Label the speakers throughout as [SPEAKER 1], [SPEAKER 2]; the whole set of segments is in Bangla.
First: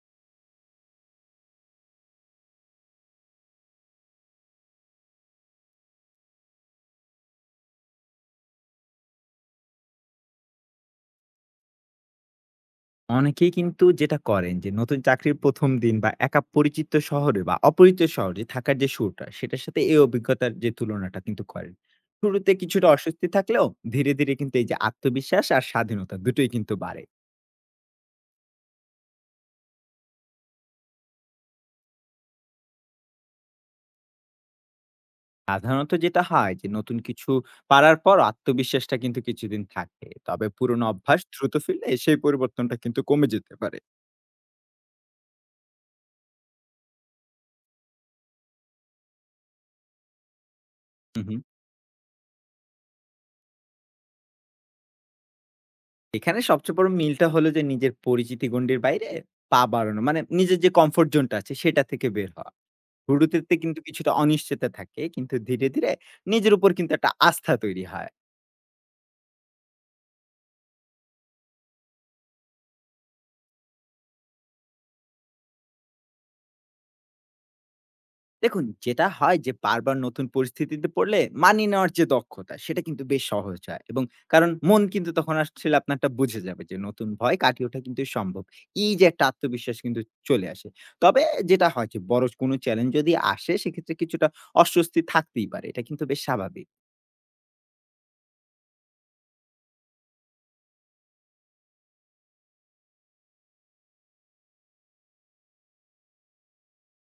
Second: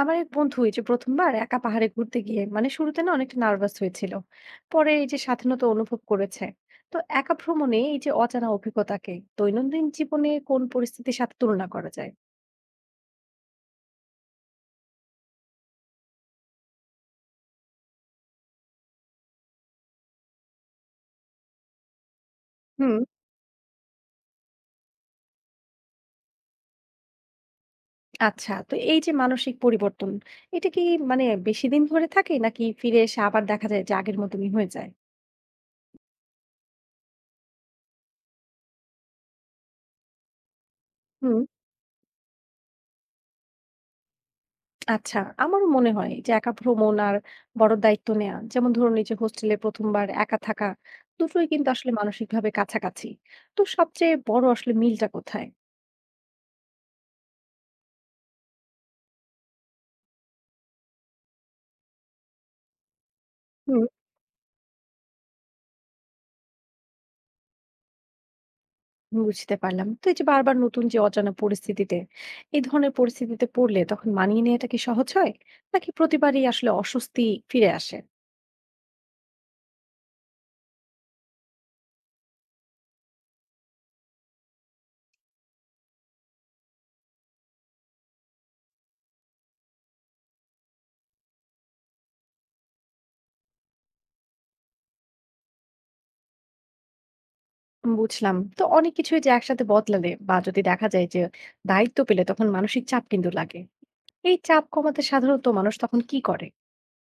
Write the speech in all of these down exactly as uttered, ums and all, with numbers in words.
[SPEAKER 1] আমার এক বন্ধু এই যে প্রথমবার একা পাহাড়ে ঘুরতে গিয়ে মানে শুরুতে না অনেকটা নার্ভাস হয়েছিল, পরে এই যে স্বাধীনতা অনুভব করেছে। তো একা ভ্রমণে এই যে অজানা অভিজ্ঞতাকে দৈনন্দিন জীবনে কোন পরিস্থিতির সাথে তুলনা করা যায়?
[SPEAKER 2] অনেকেই কিন্তু যেটা করেন যে নতুন চাকরির প্রথম দিন বা একা পরিচিত শহরে বা অপরিচিত শহরে থাকার যে শুরুটা, সেটার সাথে এই অভিজ্ঞতার যে তুলনাটা কিন্তু করেন। শুরুতে কিছুটা
[SPEAKER 1] হুম।
[SPEAKER 2] অস্বস্তি থাকলেও ধীরে, ধীরে কিন্তু এই যে আত্মবিশ্বাস আর স্বাধীনতা দুটোই কিন্তু বাড়ে।
[SPEAKER 1] আচ্ছা, তো এই যে মানসিক পরিবর্তন, এটা কি মানে বেশি দিন ধরে থাকে, নাকি ফিরে এসে আবার দেখা যায় যে আগের মতনই হয়ে যায়?
[SPEAKER 2] সাধারণত যেটা হয় যে নতুন কিছু পারার পর আত্মবিশ্বাসটা কিন্তু কিছুদিন থাকে। তবে পুরনো অভ্যাস
[SPEAKER 1] হুম।
[SPEAKER 2] দ্রুত ফিরলে সেই পরিবর্তনটা কিন্তু কমে যেতে পারে।
[SPEAKER 1] আচ্ছা, আমারও মনে হয় যে একা ভ্রমণ আর বড় দায়িত্ব নেয়া, যেমন ধরুন এই যে হোস্টেলে প্রথম বার একা থাকা,
[SPEAKER 2] হুম, হুম।
[SPEAKER 1] দুটোই কিন্তু আসলে মানসিকভাবে কাছাকাছি। তো সবচেয়ে বড় আসলে মিলটা কোথায়?
[SPEAKER 2] এখানে সবচেয়ে বড় মিলটা হলো যে নিজের পরিচিতি গণ্ডির বাইরে পা বাড়ানো। মানে নিজের যে কমফোর্ট জোনটা আছে সেটা থেকে বের হওয়া। শুরুতে কিন্তু
[SPEAKER 1] হুম।
[SPEAKER 2] কিছুটা অনিশ্চয়তা থাকে। কিন্তু ধীরে, ধীরে নিজের উপর কিন্তু একটা আস্থা তৈরি হয়।
[SPEAKER 1] বুঝতে পারলাম। তো এই যে বারবার নতুন যে অজানা পরিস্থিতিতে, এই ধরনের পরিস্থিতিতে পড়লে তখন মানিয়ে নেয়াটা কি সহজ হয়, নাকি প্রতিবারই আসলে অস্বস্তি ফিরে আসে?
[SPEAKER 2] দেখুন, যেটা হয় যে বারবার নতুন পরিস্থিতিতে পড়লে মানিয়ে নেওয়ার যে দক্ষতা সেটা কিন্তু বেশ সহজ হয়, এবং কারণ মন কিন্তু তখন আসলে আপনারটা বুঝে যাবে যে নতুন ভয় কাটিয়ে ওঠা কিন্তু সম্ভব। এই যে একটা আত্মবিশ্বাস কিন্তু চলে আসে। তবে যেটা হয় যে বড় কোনো চ্যালেঞ্জ যদি আসে সেক্ষেত্রে কিছুটা অস্বস্তি থাকতেই পারে। এটা কিন্তু বেশ স্বাভাবিক।
[SPEAKER 1] বুঝলাম। তো অনেক কিছুই যে একসাথে বদলালে বা যদি দেখা যায় যে দায়িত্ব পেলে তখন মানসিক চাপ কিন্তু লাগে। এই চাপ কমাতে সাধারণত মানুষ তখন কি করে?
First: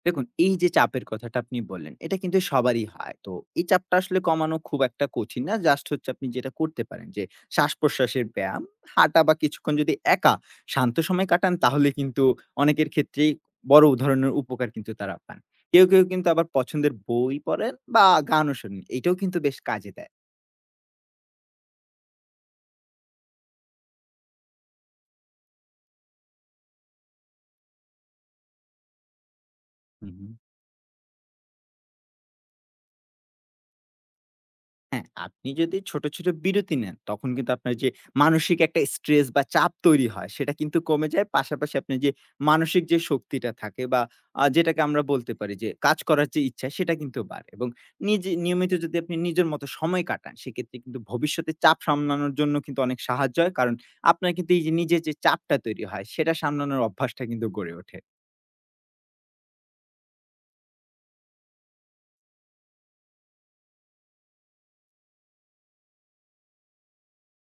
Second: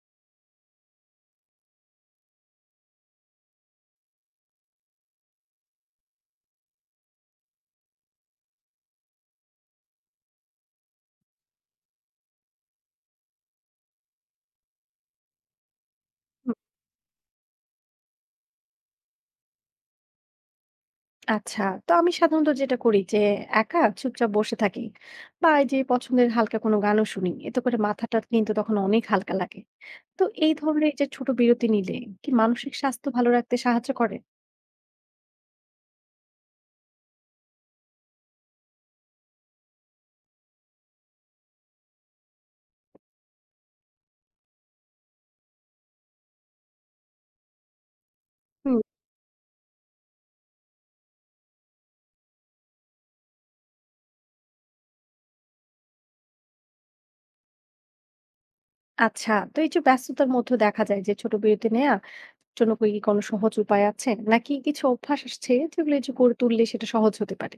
[SPEAKER 2] দেখুন, এই যে চাপের কথাটা আপনি বললেন, এটা কিন্তু সবারই হয়। তো এই চাপটা আসলে কমানো খুব একটা কঠিন না। জাস্ট হচ্ছে, আপনি যেটা করতে পারেন যে শ্বাস-প্রশ্বাসের ব্যায়াম, হাঁটা বা কিছুক্ষণ যদি একা শান্ত সময় কাটান তাহলে কিন্তু অনেকের ক্ষেত্রেই বড় ধরনের উপকার কিন্তু তারা পান। কেউ, কেউ কিন্তু আবার পছন্দের বই পড়েন বা গানও শোনেন। এটাও কিন্তু বেশ কাজে দেয়।
[SPEAKER 1] আচ্ছা, তো আমি সাধারণত যেটা করি যে একা চুপচাপ বসে থাকি বা এই যে পছন্দের হালকা কোনো গানও শুনি। এতে করে মাথাটা কিন্তু তখন অনেক হালকা লাগে।
[SPEAKER 2] হুম,
[SPEAKER 1] তো
[SPEAKER 2] হুম।
[SPEAKER 1] এই ধরনের এই যে ছোট বিরতি নিলে কি মানসিক স্বাস্থ্য ভালো রাখতে সাহায্য করে?
[SPEAKER 2] হ্যাঁ, আপনি যদি ছোট, ছোট বিরতি নেন, তখন কিন্তু আপনার যে মানসিক একটা স্ট্রেস বা চাপ তৈরি হয়, সেটা কিন্তু কমে যায়। পাশাপাশি আপনার যে মানসিক যে শক্তিটা থাকে বা আ যেটাকে আমরা বলতে পারি যে কাজ করার যে ইচ্ছা, সেটা কিন্তু বাড়ে, এবং নিজে নিয়মিত
[SPEAKER 1] হুম।
[SPEAKER 2] যদি আপনি নিজের মতো সময় কাটান, সেক্ষেত্রে কিন্তু ভবিষ্যতে চাপ সামলানোর জন্য কিন্তু অনেক সাহায্য হয়। কারণ আপনার কিন্তু এই যে নিজের যে চাপটা তৈরি হয়, সেটা সামলানোর অভ্যাসটা কিন্তু গড়ে ওঠে।
[SPEAKER 1] আচ্ছা, তো এই যে ব্যস্ততার মধ্যে দেখা যায় যে ছোট বিরতি নেয়া জন্য কি কোনো সহজ উপায় আছে? নাকি কিছু অভ্যাস আছে যেগুলো এই যে গড়ে তুললে সেটা সহজ হতে পারে?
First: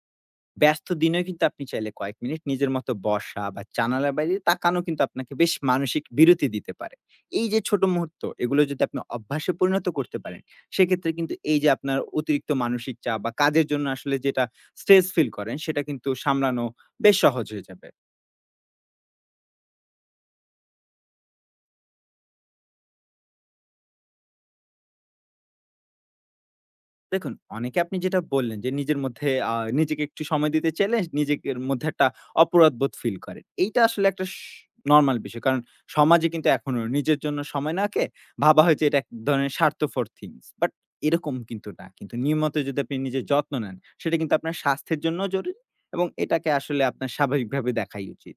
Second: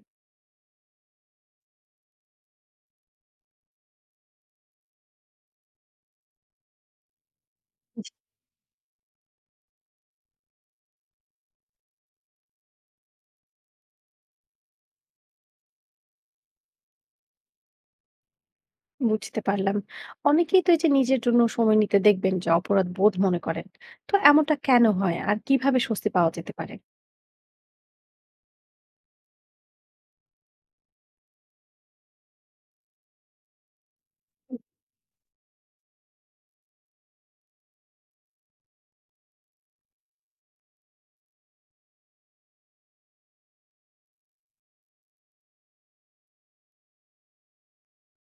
[SPEAKER 2] ব্যস্ত দিনেও কিন্তু আপনি চাইলে কয়েক মিনিট নিজের মতো বসা বা জানালার বাইরে তাকানো কিন্তু আপনাকে বেশ মানসিক বিরতি দিতে পারে। এই যে ছোট মুহূর্ত, এগুলো যদি আপনি অভ্যাসে পরিণত করতে পারেন, সেক্ষেত্রে কিন্তু এই যে আপনার অতিরিক্ত মানসিক চাপ বা কাজের জন্য আসলে যেটা স্ট্রেস ফিল করেন সেটা কিন্তু সামলানো বেশ সহজ হয়ে যাবে।
[SPEAKER 1] বুঝতে পারলাম। অনেকেই তো এই যে নিজের জন্য সময় নিতে দেখবেন যে অপরাধ বোধ মনে করেন। তো এমনটা কেন হয়? আর কিভাবে স্বস্তি পাওয়া যেতে পারে?
[SPEAKER 2] দেখুন, অনেকে, আপনি যেটা বললেন যে, নিজের মধ্যে আ নিজেকে একটু সময় দিতে চাইলে নিজের মধ্যে একটা অপরাধবোধ ফিল করেন। এইটা আসলে একটা স নরমাল বিষয়। কারণ সমাজে কিন্তু এখনো নিজের জন্য সময় নাকে ভাবা হয় যে এটা এক ধরনের স্বার্থফর থিংস। বাট এরকম কিন্তু না। কিন্তু নিয়মিত যদি আপনি নিজের যত্ন নেন, সেটা কিন্তু আপনার স্বাস্থ্যের জন্যও জরুরি, এবং এটাকে আসলে আপনার স্বাভাবিকভাবে দেখাই উচিত।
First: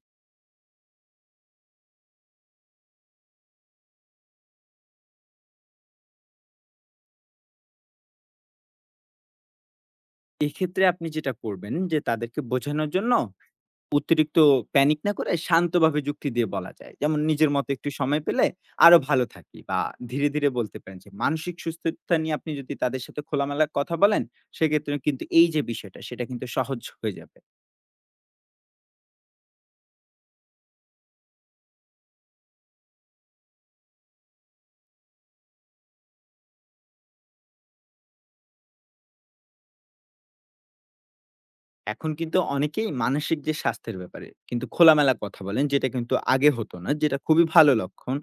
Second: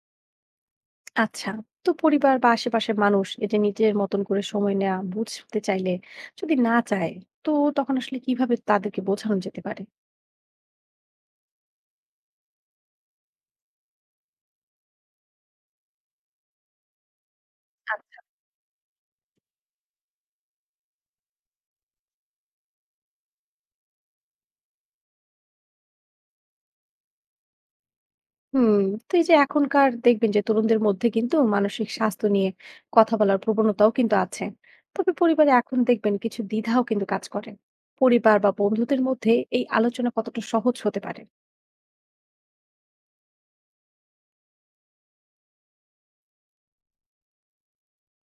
[SPEAKER 1] আচ্ছা, তো পরিবার বা আশেপাশের মানুষ এই যে নিজের মতন করে সময় নেওয়া বুঝতে চাইলে যদি না চায়, তো তখন আসলে কিভাবে তাদেরকে বোঝানো যেতে পারে?
[SPEAKER 2] এক্ষেত্রে আপনি যেটা করবেন যে, তাদেরকে বোঝানোর জন্য অতিরিক্ত প্যানিক না করে শান্তভাবে যুক্তি দিয়ে বলা যায়। যেমন, নিজের মতো একটু সময় পেলে আরো ভালো থাকি, বা ধীরে, ধীরে বলতে পারেন যে মানসিক সুস্থতা নিয়ে আপনি যদি তাদের সাথে খোলামেলা কথা বলেন, সেক্ষেত্রে কিন্তু এই যে বিষয়টা সেটা কিন্তু সহজ হয়ে যাবে।
[SPEAKER 1] হুম। তো এই যে এখনকার দেখবেন যে তরুণদের মধ্যে কিন্তু মানসিক স্বাস্থ্য নিয়ে কথা বলার প্রবণতাও কিন্তু আছে। তবে পরিবারে এখন দেখবেন কিছু দ্বিধাও কিন্তু কাজ করে। পরিবার বা বন্ধুদের মধ্যে এই আলোচনা কতটা সহজ হতে পারে?
[SPEAKER 2] এখন কিন্তু অনেকেই মানসিক যে স্বাস্থ্যের ব্যাপারে কিন্তু খোলামেলা কথা বলেন, যেটা কিন্তু আগে হতো না, যেটা খুবই ভালো লক্ষণ।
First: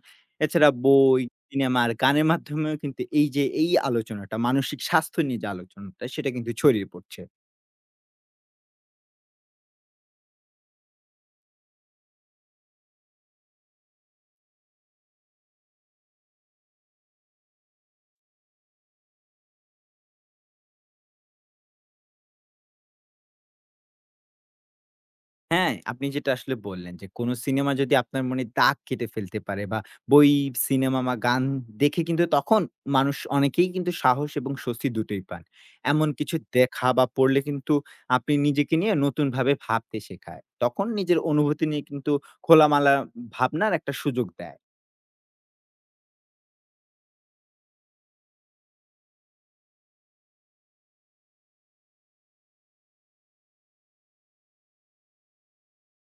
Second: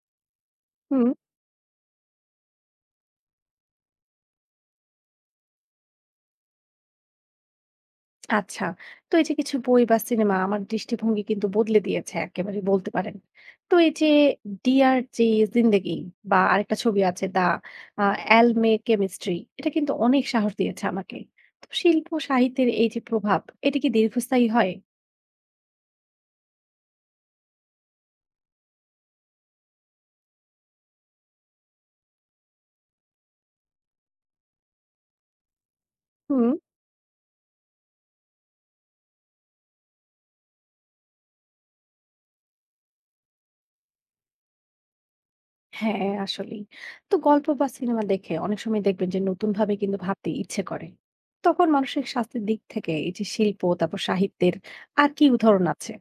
[SPEAKER 2] এছাড়া
[SPEAKER 1] হুম।
[SPEAKER 2] বই, সিনেমা আর গানের মাধ্যমেও কিন্তু এই যে এই আলোচনাটা, মানসিক স্বাস্থ্য নিয়ে যে আলোচনাটা, সেটা কিন্তু ছড়িয়ে পড়ছে।
[SPEAKER 1] আচ্ছা। তো এই যে কিছু বই বা সিনেমা আমার দৃষ্টিভঙ্গি কিন্তু বদলে দিয়েছে একেবারে বলতে পারেন। তো এই যে 'ডিয়ার যে জিন্দেগি' বা আরেকটা ছবি আছে 'দ্য আ অ্যালমে কেমিস্ট্রি', এটা কিন্তু অনেক সাহস দিয়েছে আমাকে। তো শিল্প সাহিত্যের এই যে প্রভাব, এটা কি দীর্ঘস্থায়ী হয়?
[SPEAKER 2] হ্যাঁ, আপনি যেটা আসলে বললেন যে, কোন সিনেমা যদি আপনার মনে দাগ কেটে ফেলতে পারে, বা বই, সিনেমা বা গান দেখে কিন্তু তখন মানুষ, অনেকেই কিন্তু সাহস এবং স্বস্তি দুটোই পান। এমন কিছু
[SPEAKER 1] হুম।
[SPEAKER 2] দেখা বা পড়লে কিন্তু আপনি নিজেকে নিয়ে নতুনভাবে ভাবতে শেখায়। তখন নিজের অনুভূতি নিয়ে কিন্তু খোলামেলা ভাবনার একটা সুযোগ দেয়।
[SPEAKER 1] হ্যাঁ, আসলেই। তো গল্প বা সিনেমা দেখে অনেক সময় দেখবেন যে নতুনভাবে কিন্তু ভাবতে ইচ্ছে করে। তখন মানসিক স্বাস্থ্যের দিক থেকে এই যে শিল্প, তারপর সাহিত্যের আর কি উদাহরণ আছে?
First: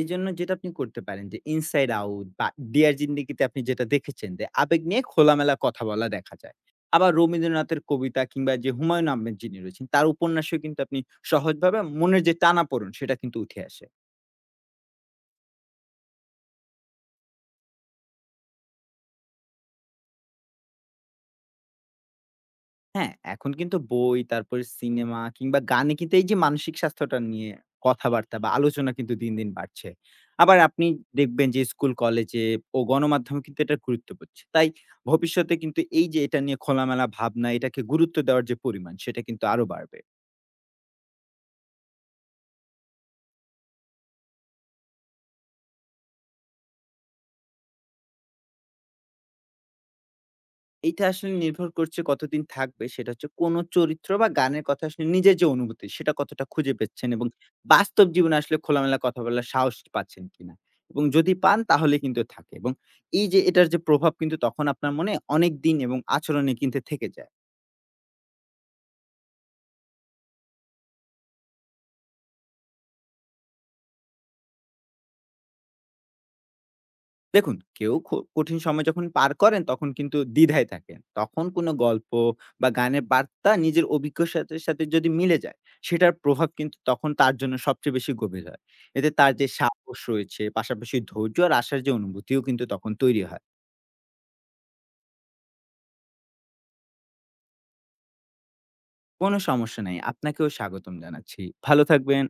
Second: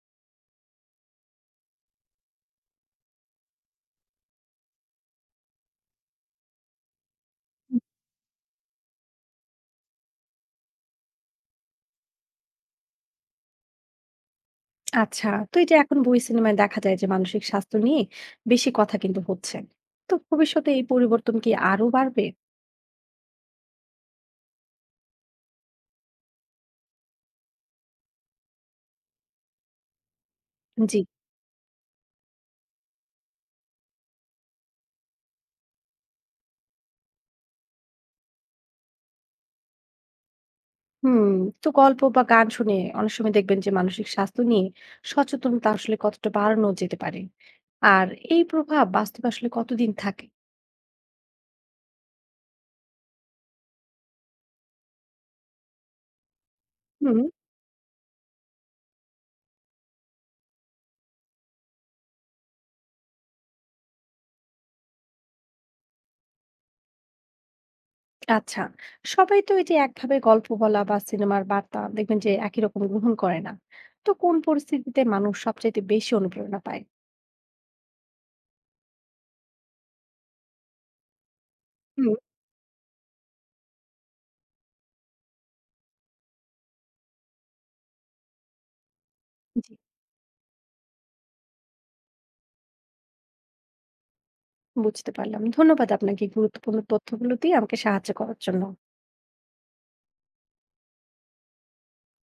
[SPEAKER 2] এজন্য যেটা আপনি করতে পারেন, যে ইনসাইড আউট বা ডিয়ার জিন্দেগিতে আপনি যেটা দেখেছেন যে আবেগ নিয়ে খোলামেলা কথা বলা দেখা যায়। আবার রবীন্দ্রনাথের কবিতা কিংবা যে হুমায়ুন আহমেদ যিনি রয়েছেন তার উপন্যাসেও কিন্তু আপনি সহজভাবে মনের যে টানাপোড়েন সেটা কিন্তু উঠে আসে।
[SPEAKER 1] আচ্ছা, তো এই যে এখন বই সিনেমায় দেখা যায় যে মানসিক স্বাস্থ্য নিয়ে বেশি কথা কিন্তু হচ্ছে। তো ভবিষ্যতে এই পরিবর্তন কি আরো বাড়বে?
[SPEAKER 2] হ্যাঁ, এখন কিন্তু বই, তারপরে সিনেমা কিংবা গানে কিন্তু এই যে মানসিক স্বাস্থ্যটা নিয়ে কথাবার্তা বা আলোচনা কিন্তু দিন, দিন বাড়ছে। আবার আপনি
[SPEAKER 1] জি।
[SPEAKER 2] দেখবেন যে স্কুল, কলেজে ও গণমাধ্যমে কিন্তু এটার গুরুত্ব পাচ্ছে। তাই ভবিষ্যতে কিন্তু এই যে এটা নিয়ে খোলামেলা ভাবনা, এটাকে গুরুত্ব দেওয়ার যে পরিমাণ, সেটা কিন্তু আরো বাড়বে।
[SPEAKER 1] হুম, তো গল্প বা গান শুনে অনেক সময় দেখবেন যে মানসিক স্বাস্থ্য নিয়ে সচেতনতা আসলে কতটা বাড়ানো যেতে পারে। আর এই প্রভাব বাস্তবে আসলে কতদিন থাকে?
[SPEAKER 2] এইটা আসলে নির্ভর করছে, কতদিন থাকবে সেটা হচ্ছে কোন চরিত্র বা গানের কথা আসলে নিজের যে অনুভূতি সেটা কতটা খুঁজে পেচ্ছেন,
[SPEAKER 1] হুম।
[SPEAKER 2] এবং বাস্তব জীবনে আসলে খোলামেলা কথা বলার সাহস পাচ্ছেন কিনা, এবং যদি পান তাহলে কিন্তু থাকে, এবং এই যে এটার যে প্রভাব কিন্তু তখন আপনার মনে অনেক দিন এবং আচরণে কিন্তু থেকে যায়।
[SPEAKER 1] আচ্ছা। সবাই তো এই যে একভাবে গল্প বলা বা সিনেমার বার্তা দেখবেন যে একই রকম গ্রহণ করে না। তো কোন পরিস্থিতিতে মানুষ সবচাইতে বেশি অনুপ্রেরণা পায়?
[SPEAKER 2] দেখুন, কেউ খ কঠিন সময় যখন পার করেন তখন কিন্তু দ্বিধায় থাকেন। তখন কোনো গল্প
[SPEAKER 1] হুম।
[SPEAKER 2] বা গানের বার্তা নিজের অভিজ্ঞতার সাথে সাথে যদি মিলে যায়, সেটার প্রভাব কিন্তু তখন তার জন্য সবচেয়ে বেশি গভীর হয়। এতে তার যে
[SPEAKER 1] জি।
[SPEAKER 2] সাহস রয়েছে, পাশাপাশি ধৈর্য আর আশার যে অনুভূতিও কিন্তু তখন তৈরি হয়।
[SPEAKER 1] বুঝতে পারলাম। ধন্যবাদ আপনাকে এই গুরুত্বপূর্ণ তথ্যগুলো দিয়ে আমাকে সাহায্য করার জন্য।
[SPEAKER 2] কোনো সমস্যা নাই। আপনাকেও স্বাগতম জানাচ্ছি। ভালো থাকবেন।